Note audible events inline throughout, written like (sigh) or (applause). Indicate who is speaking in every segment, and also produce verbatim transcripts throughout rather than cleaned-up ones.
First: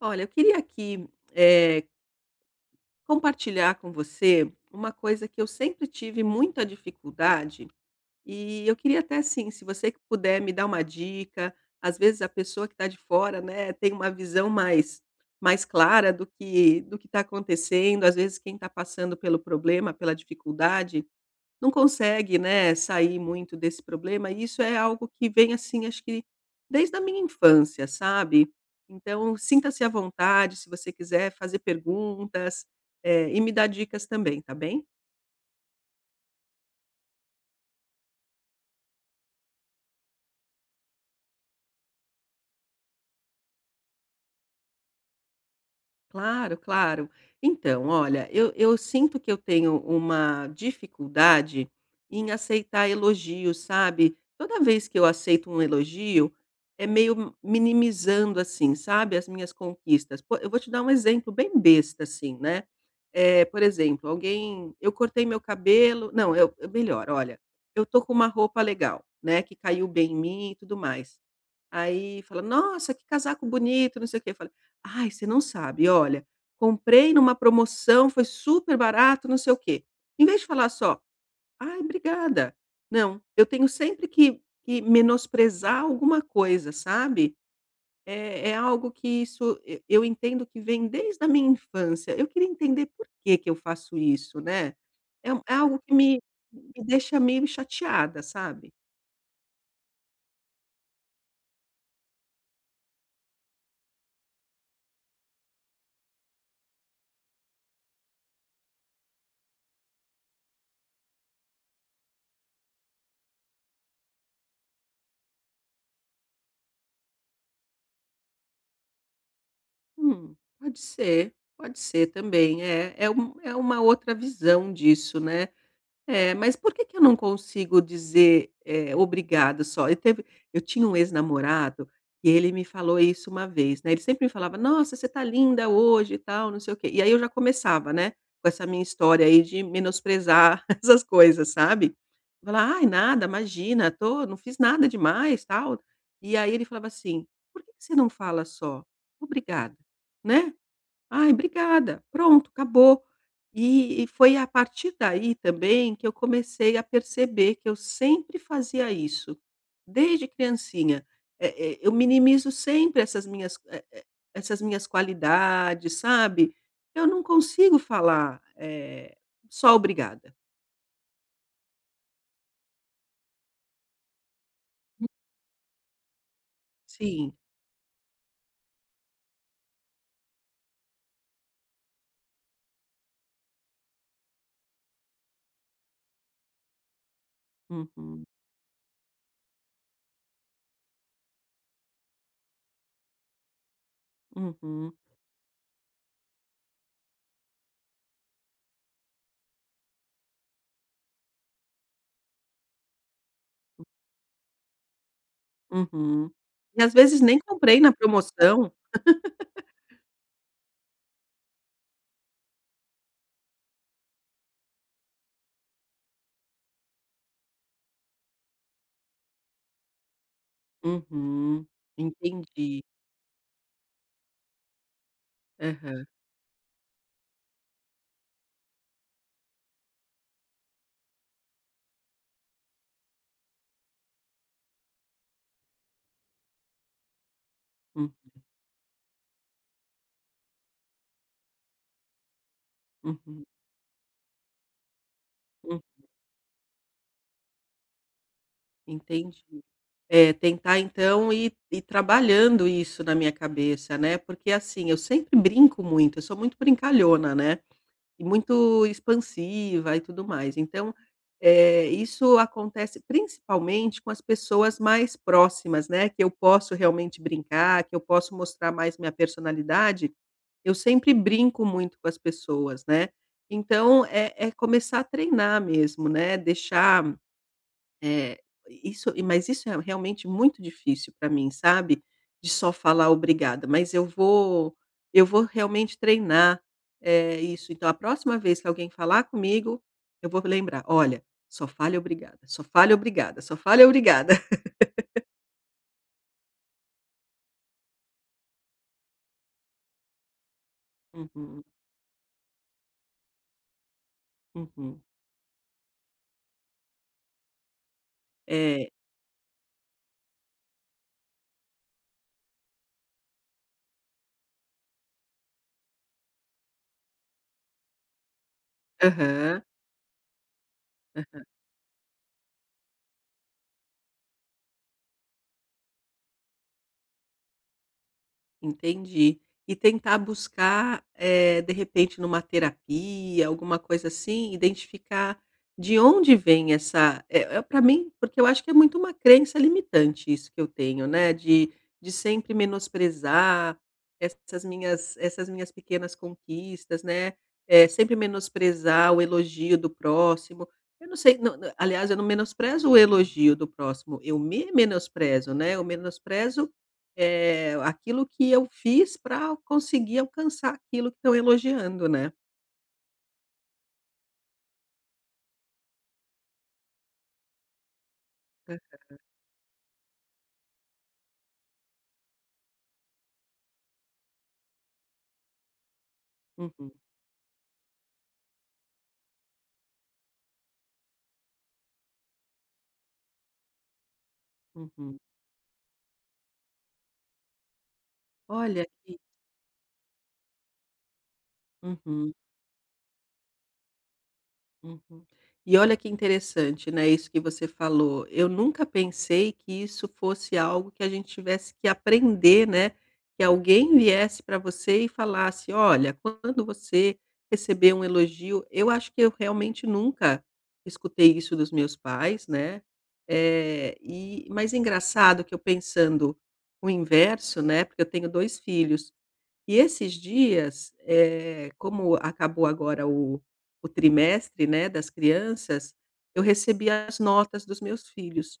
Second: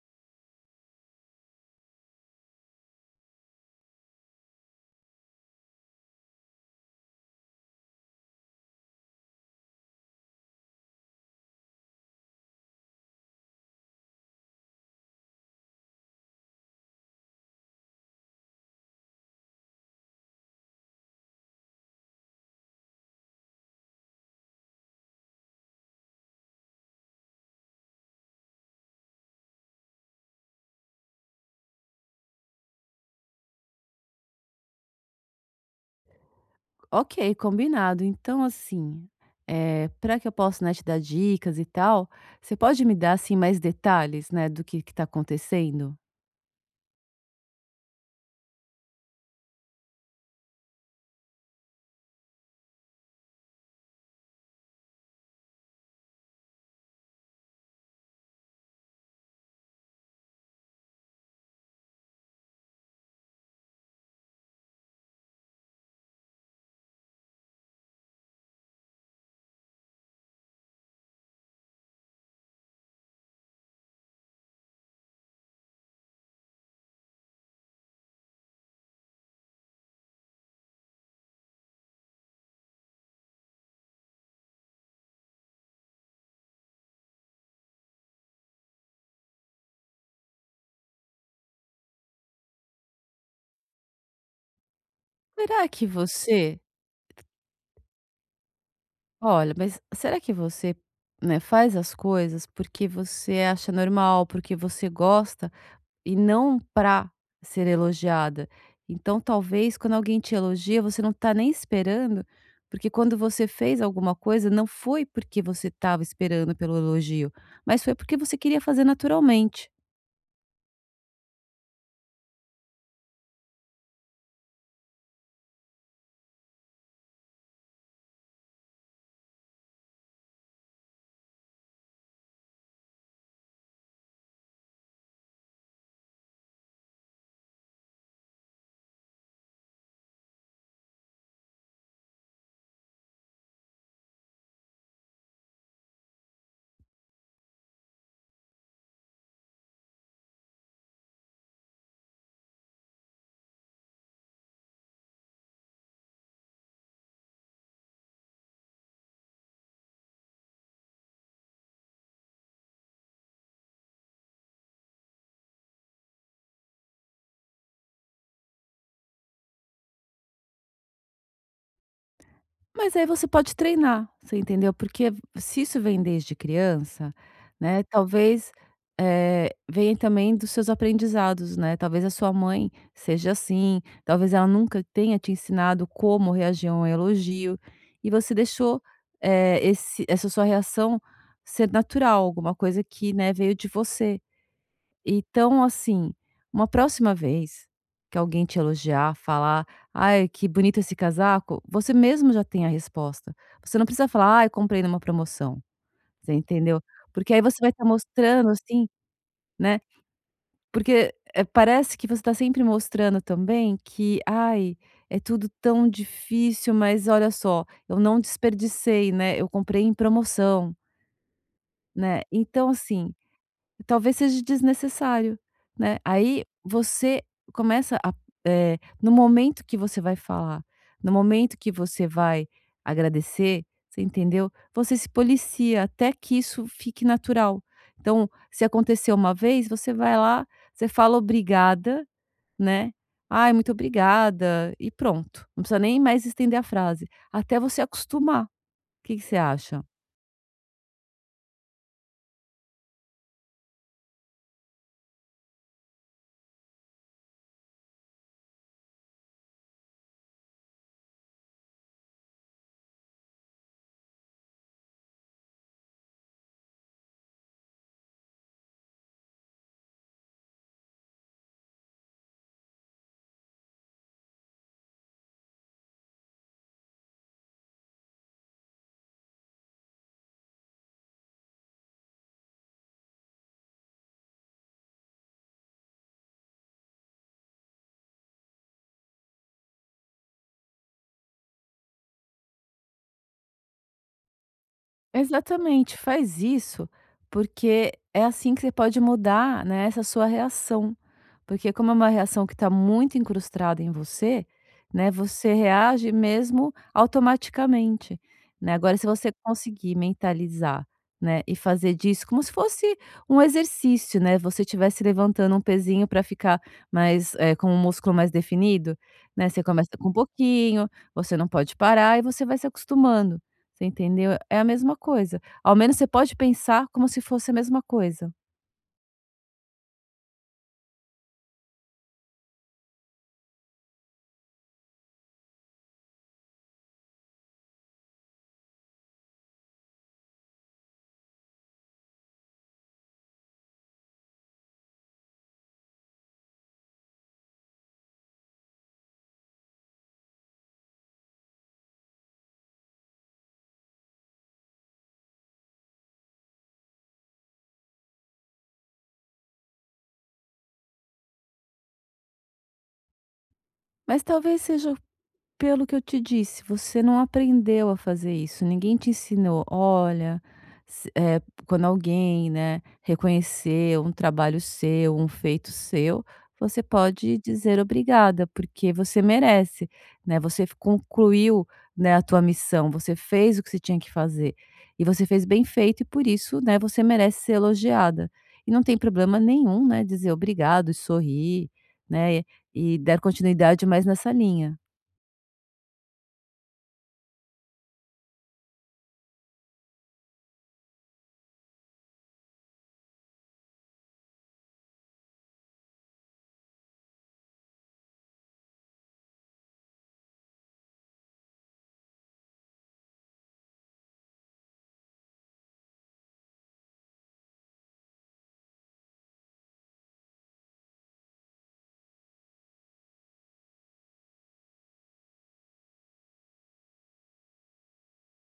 Speaker 1: Olha, eu queria aqui, eh, compartilhar com você uma coisa que eu sempre tive muita dificuldade, e eu queria até assim, se você que puder me dar uma dica, às vezes a pessoa que está de fora, né, tem uma visão mais mais clara do que do que está acontecendo, às vezes quem está passando pelo problema, pela dificuldade, não consegue, né, sair muito desse problema, e isso é algo que vem, assim, acho que desde a minha infância, sabe. Então sinta-se à vontade, se você quiser fazer perguntas, eh, e me dar dicas também, tá bem?
Speaker 2: Ok, combinado. Então, assim, para que eu possa, né, te dar dicas e tal, você pode me dar, assim, mais detalhes, né, do que que tá acontecendo?
Speaker 1: Claro, claro. Então, olha, eu, eu sinto que eu tenho uma dificuldade em aceitar elogios, sabe? Toda vez que eu aceito um elogio, é meio minimizando, assim, sabe, as minhas conquistas. Pô, eu vou te dar um exemplo bem besta, assim, né? É, por exemplo, alguém. Eu cortei meu cabelo. Não, eu, eu- melhor, olha, eu tô com uma roupa legal, né? Que caiu bem em mim e tudo mais. Aí fala: "Nossa, que casaco bonito, não sei o quê". Fala, "Ai, você não sabe, olha, comprei numa promoção, foi super barato, não sei o quê". Em vez de falar só: "Ai, obrigada". Não, eu tenho sempre que que menosprezar alguma coisa, sabe. É é algo que isso e eu entendo que vem desde a minha infância. Eu queria entender por que que eu faço isso, né. É um é
Speaker 2: Será
Speaker 1: algo
Speaker 2: que
Speaker 1: que me
Speaker 2: você
Speaker 1: me deixa meio chateada, sabe.
Speaker 2: Olha, mas será que você, né, faz as coisas porque você acha normal, porque você gosta? E não para ser elogiada. Então, talvez quando alguém te elogia, você não está nem esperando, porque quando você fez alguma coisa, não foi porque você estava esperando pelo elogio, mas foi porque você queria fazer naturalmente.
Speaker 1: Hum, pode ser, pode ser também. É, é, um, é uma outra visão disso, né? É, mas por que que eu não consigo dizer, eh, "obrigado" só? Eu teve eu tinha um ex-namorado e ele me falou isso uma vez, né, ele sempre me falava: "Nossa, você tá linda hoje e tal, não sei o quê". E aí eu já começava, né, com essa minha história aí de menosprezar (laughs) essas coisas, sabe. Falar: "Ai, nada, imagina, tô não fiz nada demais, tal". E aí ele falava assim: "Por que que você não fala só: 'Obrigada', né? "Ai, obrigada", pronto, acabou. E e foi a partir daí também que eu comecei a perceber que eu sempre fazia isso, desde criancinha. Eh eh, eu minimizo sempre essas minhas, eh eh, essas minhas qualidades, sabe. Eu não consigo falar, eh, só obrigada.
Speaker 2: Mas aí você pode treinar, você entendeu? Porque se isso vem desde criança,
Speaker 1: Sim.
Speaker 2: né, talvez, eh, venha também dos seus aprendizados, né. Talvez a sua mãe seja assim, talvez ela nunca tenha te ensinado como reagir a um elogio, e
Speaker 1: Uhum,
Speaker 2: você deixou, eh, esse essa sua reação ser natural, alguma coisa que, né, veio de você.
Speaker 1: uhum,
Speaker 2: Então, assim, uma próxima vez que alguém te elogiar, falar: "Ai, que bonito esse casaco", você mesmo já tem a resposta. Você não precisa falar: "Ai, comprei numa promoção",
Speaker 1: uhum.
Speaker 2: você entendeu?
Speaker 1: E às vezes
Speaker 2: Porque
Speaker 1: nem
Speaker 2: aí você vai
Speaker 1: comprei
Speaker 2: estar
Speaker 1: na
Speaker 2: mostrando,
Speaker 1: promoção.
Speaker 2: assim, né, porque, eh, parece que você está sempre mostrando também que: "Ai, é tudo tão difícil, mas olha só, eu não desperdicei, né, eu comprei em promoção",
Speaker 1: Uhum,
Speaker 2: né. Então,
Speaker 1: entendi.
Speaker 2: assim. Talvez seja desnecessário, né.
Speaker 1: Aham.
Speaker 2: Aí você começa a eh, no momento que você vai falar, no momento que você vai agradecer, você entendeu, você se policia até que isso fique natural.
Speaker 1: Hum,
Speaker 2: Então, se aconteceu uma vez, você vai lá, você fala obrigada, né.
Speaker 1: uhum.
Speaker 2: "Ai, muito obrigada", e pronto. Não precisa nem mais estender a frase, até você acostumar. O que que você
Speaker 1: Entendi.
Speaker 2: acha?
Speaker 1: É, tentar então ir ir trabalhando isso na minha cabeça, né, porque assim, eu sempre brinco muito, eu sou muito brincalhona, né, e muito expansiva e tudo mais. Então, eh, isso acontece principalmente com as pessoas mais próximas, né, que eu posso realmente brincar, que eu posso mostrar mais minha personalidade, eu sempre brinco muito com as pessoas, né. Então é é começar a treinar mesmo, né, deixar é, isso e mas isso é realmente muito difícil para mim, sabe, de só falar obrigada, mas eu vou eu vou realmente treinar, eh, isso. Então a próxima vez que alguém falar comigo, eu vou lembrar: "Olha, só fale obrigada, só fale obrigada, só fale obrigada". (laughs)
Speaker 2: Exatamente, faz isso, porque é assim que você pode mudar, né, essa sua reação.
Speaker 1: Uhum,
Speaker 2: Porque como é uma reação que está muito incrustada em você,
Speaker 1: uhum.
Speaker 2: né, você reage mesmo automaticamente, né.
Speaker 1: É.
Speaker 2: Agora se você conseguir mentalizar, né, e fazer disso como se fosse um exercício, né, você estivesse levantando um pezinho para ficar mais, eh, com o músculo mais definido, né, você
Speaker 1: Aham.
Speaker 2: começa com um pouquinho, você não pode parar e você vai se acostumando. Você entendeu? É a mesma coisa. Ao menos você pode pensar como se fosse a mesma coisa,
Speaker 1: Entendi. E tentar buscar, eh, de repente, numa terapia, alguma coisa assim, identificar de onde vem essa é para mim porque eu acho que é muito uma crença limitante isso que eu tenho, né, de de sempre menosprezar essas minhas essas minhas pequenas conquistas, né, é sempre menosprezar o elogio do próximo. Eu não sei, não não aliás, eu não menosprezo o elogio do próximo, eu me menosprezo, né, eu menosprezo eh, aquilo que eu fiz para conseguir alcançar aquilo que estão elogiando, né.
Speaker 2: mas talvez seja. Pelo que eu te disse, você não aprendeu a fazer isso, ninguém te ensinou. Olha, se eh, quando alguém, né, reconhecer um trabalho seu, um feito seu, você
Speaker 1: Uhum,
Speaker 2: pode dizer obrigada, porque você merece, né, você f concluiu, né, a tua missão, você fez o que você tinha que fazer, e
Speaker 1: uhum.
Speaker 2: você fez bem feito e por isso, né, você merece ser elogiada. E não
Speaker 1: Olha
Speaker 2: tem
Speaker 1: que
Speaker 2: problema nenhum, né, dizer obrigado e sorrir,
Speaker 1: uhum.
Speaker 2: né, e e dar continuidade mais nessa linha.
Speaker 1: Uhum. E olha que interessante, né, isso que você falou. Eu nunca pensei que isso fosse algo que a gente tivesse que aprender, né, que alguém viesse para você e falasse: "Olha, quando você receber um elogio", eu acho que eu realmente nunca escutei isso dos meus pais, né. É e mas é engraçado que eu pensando o inverso, né, porque eu tenho dois filhos. E esses dias, eh, como acabou agora o o trimestre, né, das crianças, eu recebia as notas dos meus filhos.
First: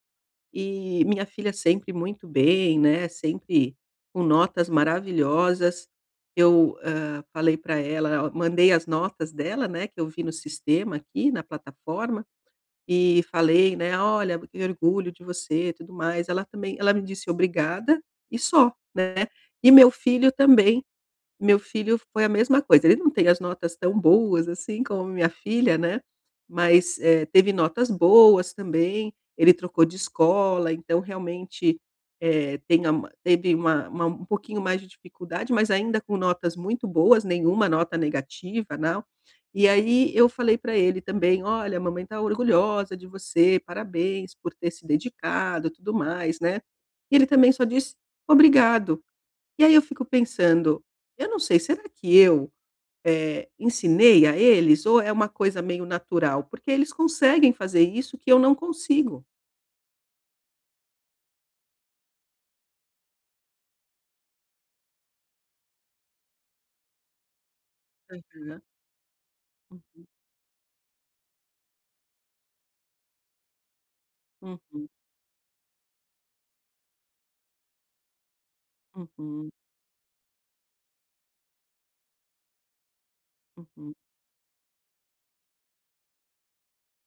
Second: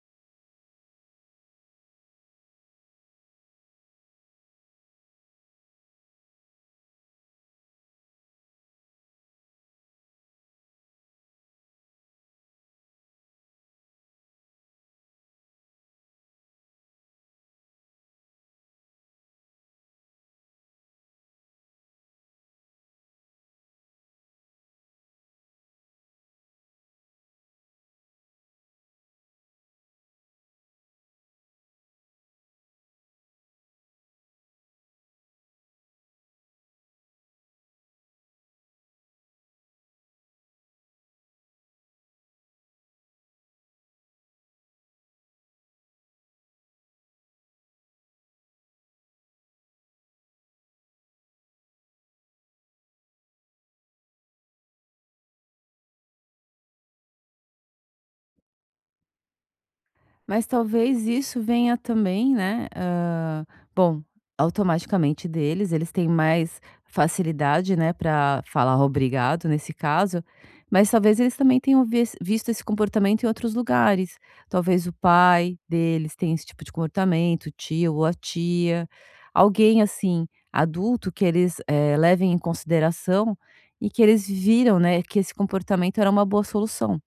Speaker 1: E minha filha sempre muito bem, né, sempre com notas maravilhosas. Eu, hã, falei para ela ó, mandei as notas dela, né, que eu vi no sistema aqui, na plataforma, e falei, né: "Olha, que orgulho de você", e tudo mais. Ela também ela me disse: "Obrigada", e só, né. E meu filho também meu filho foi a mesma coisa, ele não tem as notas tão boas, assim, como minha filha, né, mas, eh, teve notas boas também, ele trocou de escola, então realmente, eh, tem a ma teve uma uma um pouquinho mais de dificuldade, mas ainda com notas muito boas, nenhuma nota negativa, não. E aí eu falei para ele também: "Olha, a mamãe está orgulhosa de você, parabéns por ter se dedicado, tudo mais", né. E ele também só disse: "Obrigado". E aí eu fico pensando, eu não sei, será que eu, eh, ensinei a eles ou é uma coisa meio natural? Porque eles conseguem fazer isso que eu não consigo.
Speaker 2: Mas talvez isso venha também, né, hã, bom, automaticamente deles, eles têm mais facilidade, né,
Speaker 1: Aham,
Speaker 2: para
Speaker 1: né.
Speaker 2: falar obrigado nesse
Speaker 1: Uhum.
Speaker 2: caso, mas talvez eles também tenham vis visto esse comportamento em outros lugares. Talvez
Speaker 1: Uhum,
Speaker 2: o pai deles tenha esse tipo de comportamento, o tio ou a tia,
Speaker 1: uhum,
Speaker 2: alguém assim, adulto que eles, eh, levem em consideração e
Speaker 1: uhum.
Speaker 2: que eles viram, né, que esse comportamento era uma boa solução.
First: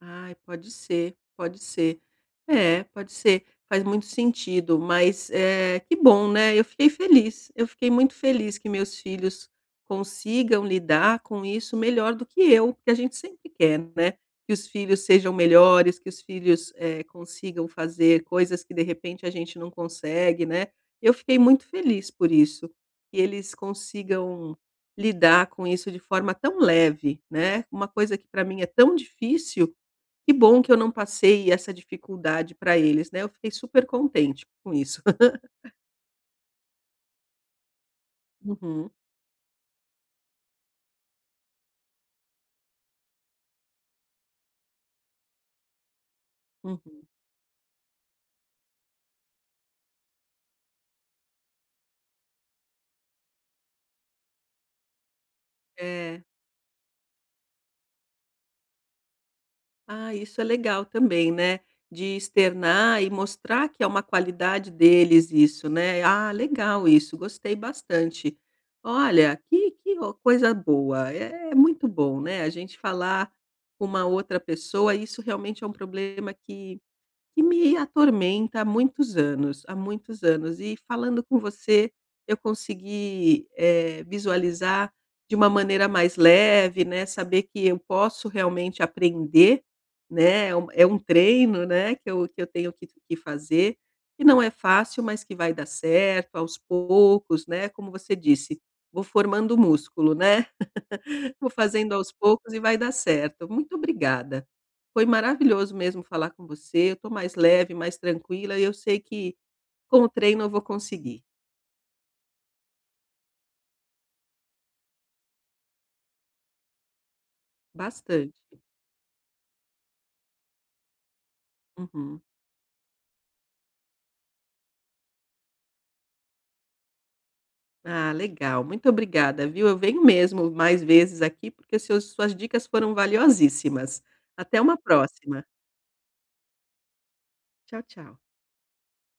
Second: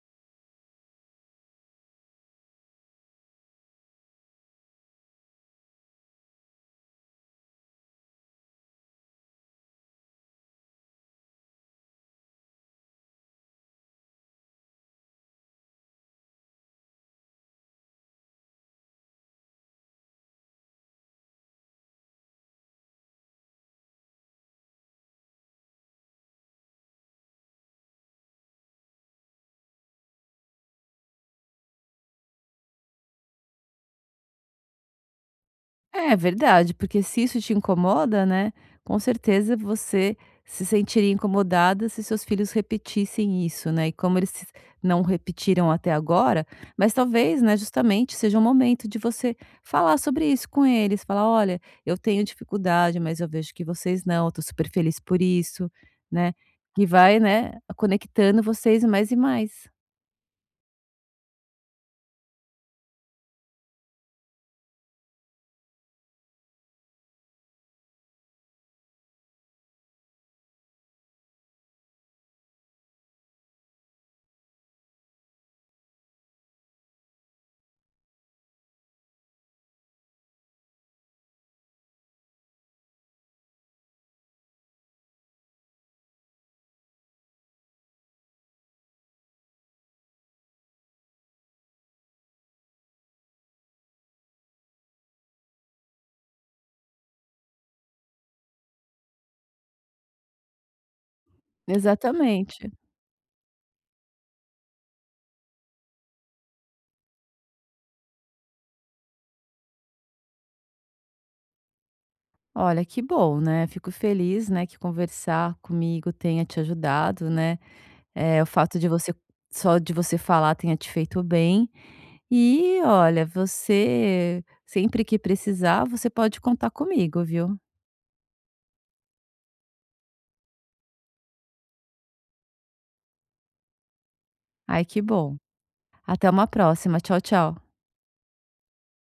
Speaker 1: Ai, pode ser, pode ser. É, pode ser, faz muito sentido, mas, eh, que bom, né, eu fiquei feliz, eu fiquei muito feliz que meus filhos consigam lidar com isso melhor do que eu, porque a gente sempre quer, né, que os filhos sejam melhores, que os filhos, eh, consigam fazer coisas que de repente a gente não consegue, né. Eu fiquei muito feliz por isso, que eles consigam lidar com isso de forma tão leve, né, uma coisa que para mim é tão difícil, que bom que eu não passei essa dificuldade para eles, né, eu fiquei super contente com isso.
Speaker 2: É verdade, porque se isso te incomoda, né,
Speaker 1: Uhum,
Speaker 2: com certeza você se sentiria incomodada se seus filhos repetissem isso, né, e como eles se não repetiram até agora, mas
Speaker 1: uhum.
Speaker 2: talvez, né, justamente seja um momento de você falar sobre isso com eles, falar: "Olha, eu tenho dificuldade, mas eu vejo que vocês não, eu tô super feliz por isso",
Speaker 1: É.
Speaker 2: né, e vai, né, conectando vocês mais e mais.
Speaker 1: Ah, isso é legal também, né, de externar e mostrar que é uma qualidade deles isso, né. Ah, legal isso, gostei bastante. Olha, que que o coisa boa, é é muito bom, né, a gente falar com uma outra pessoa, isso realmente é um problema que Que me atormenta há muitos anos, há muitos anos. E falando com você, eu consegui, eh, visualizar de uma maneira mais leve, né, saber que eu posso realmente aprender, né, é um é um treino, né, que eu que eu tenho que que fazer, que não é fácil, mas que vai dar certo aos poucos, né, como você disse, vou formando músculo, né. Vou fazendo aos poucos e
Speaker 2: Exatamente.
Speaker 1: vai dar certo. Muito obrigada. Foi maravilhoso mesmo falar com você. Eu estou mais leve, mais tranquila e eu sei que com o treino eu vou conseguir.
Speaker 2: Olha, que bom, né. Fico feliz, né, que conversar comigo tenha te ajudado, né.
Speaker 1: Bastante.
Speaker 2: É o fato de você só de você falar tenha te feito bem.
Speaker 1: Uhum.
Speaker 2: E olha, você sempre que precisar, você pode contar comigo, viu.
Speaker 1: Ah, legal. Muito obrigada, viu? Eu venho mesmo mais vezes aqui porque seus- suas dicas foram valiosíssimas. Até uma
Speaker 2: Ai, que bom.
Speaker 1: próxima.
Speaker 2: Até uma próxima. Tchau, tchau.
Speaker 1: Tchau, tchau.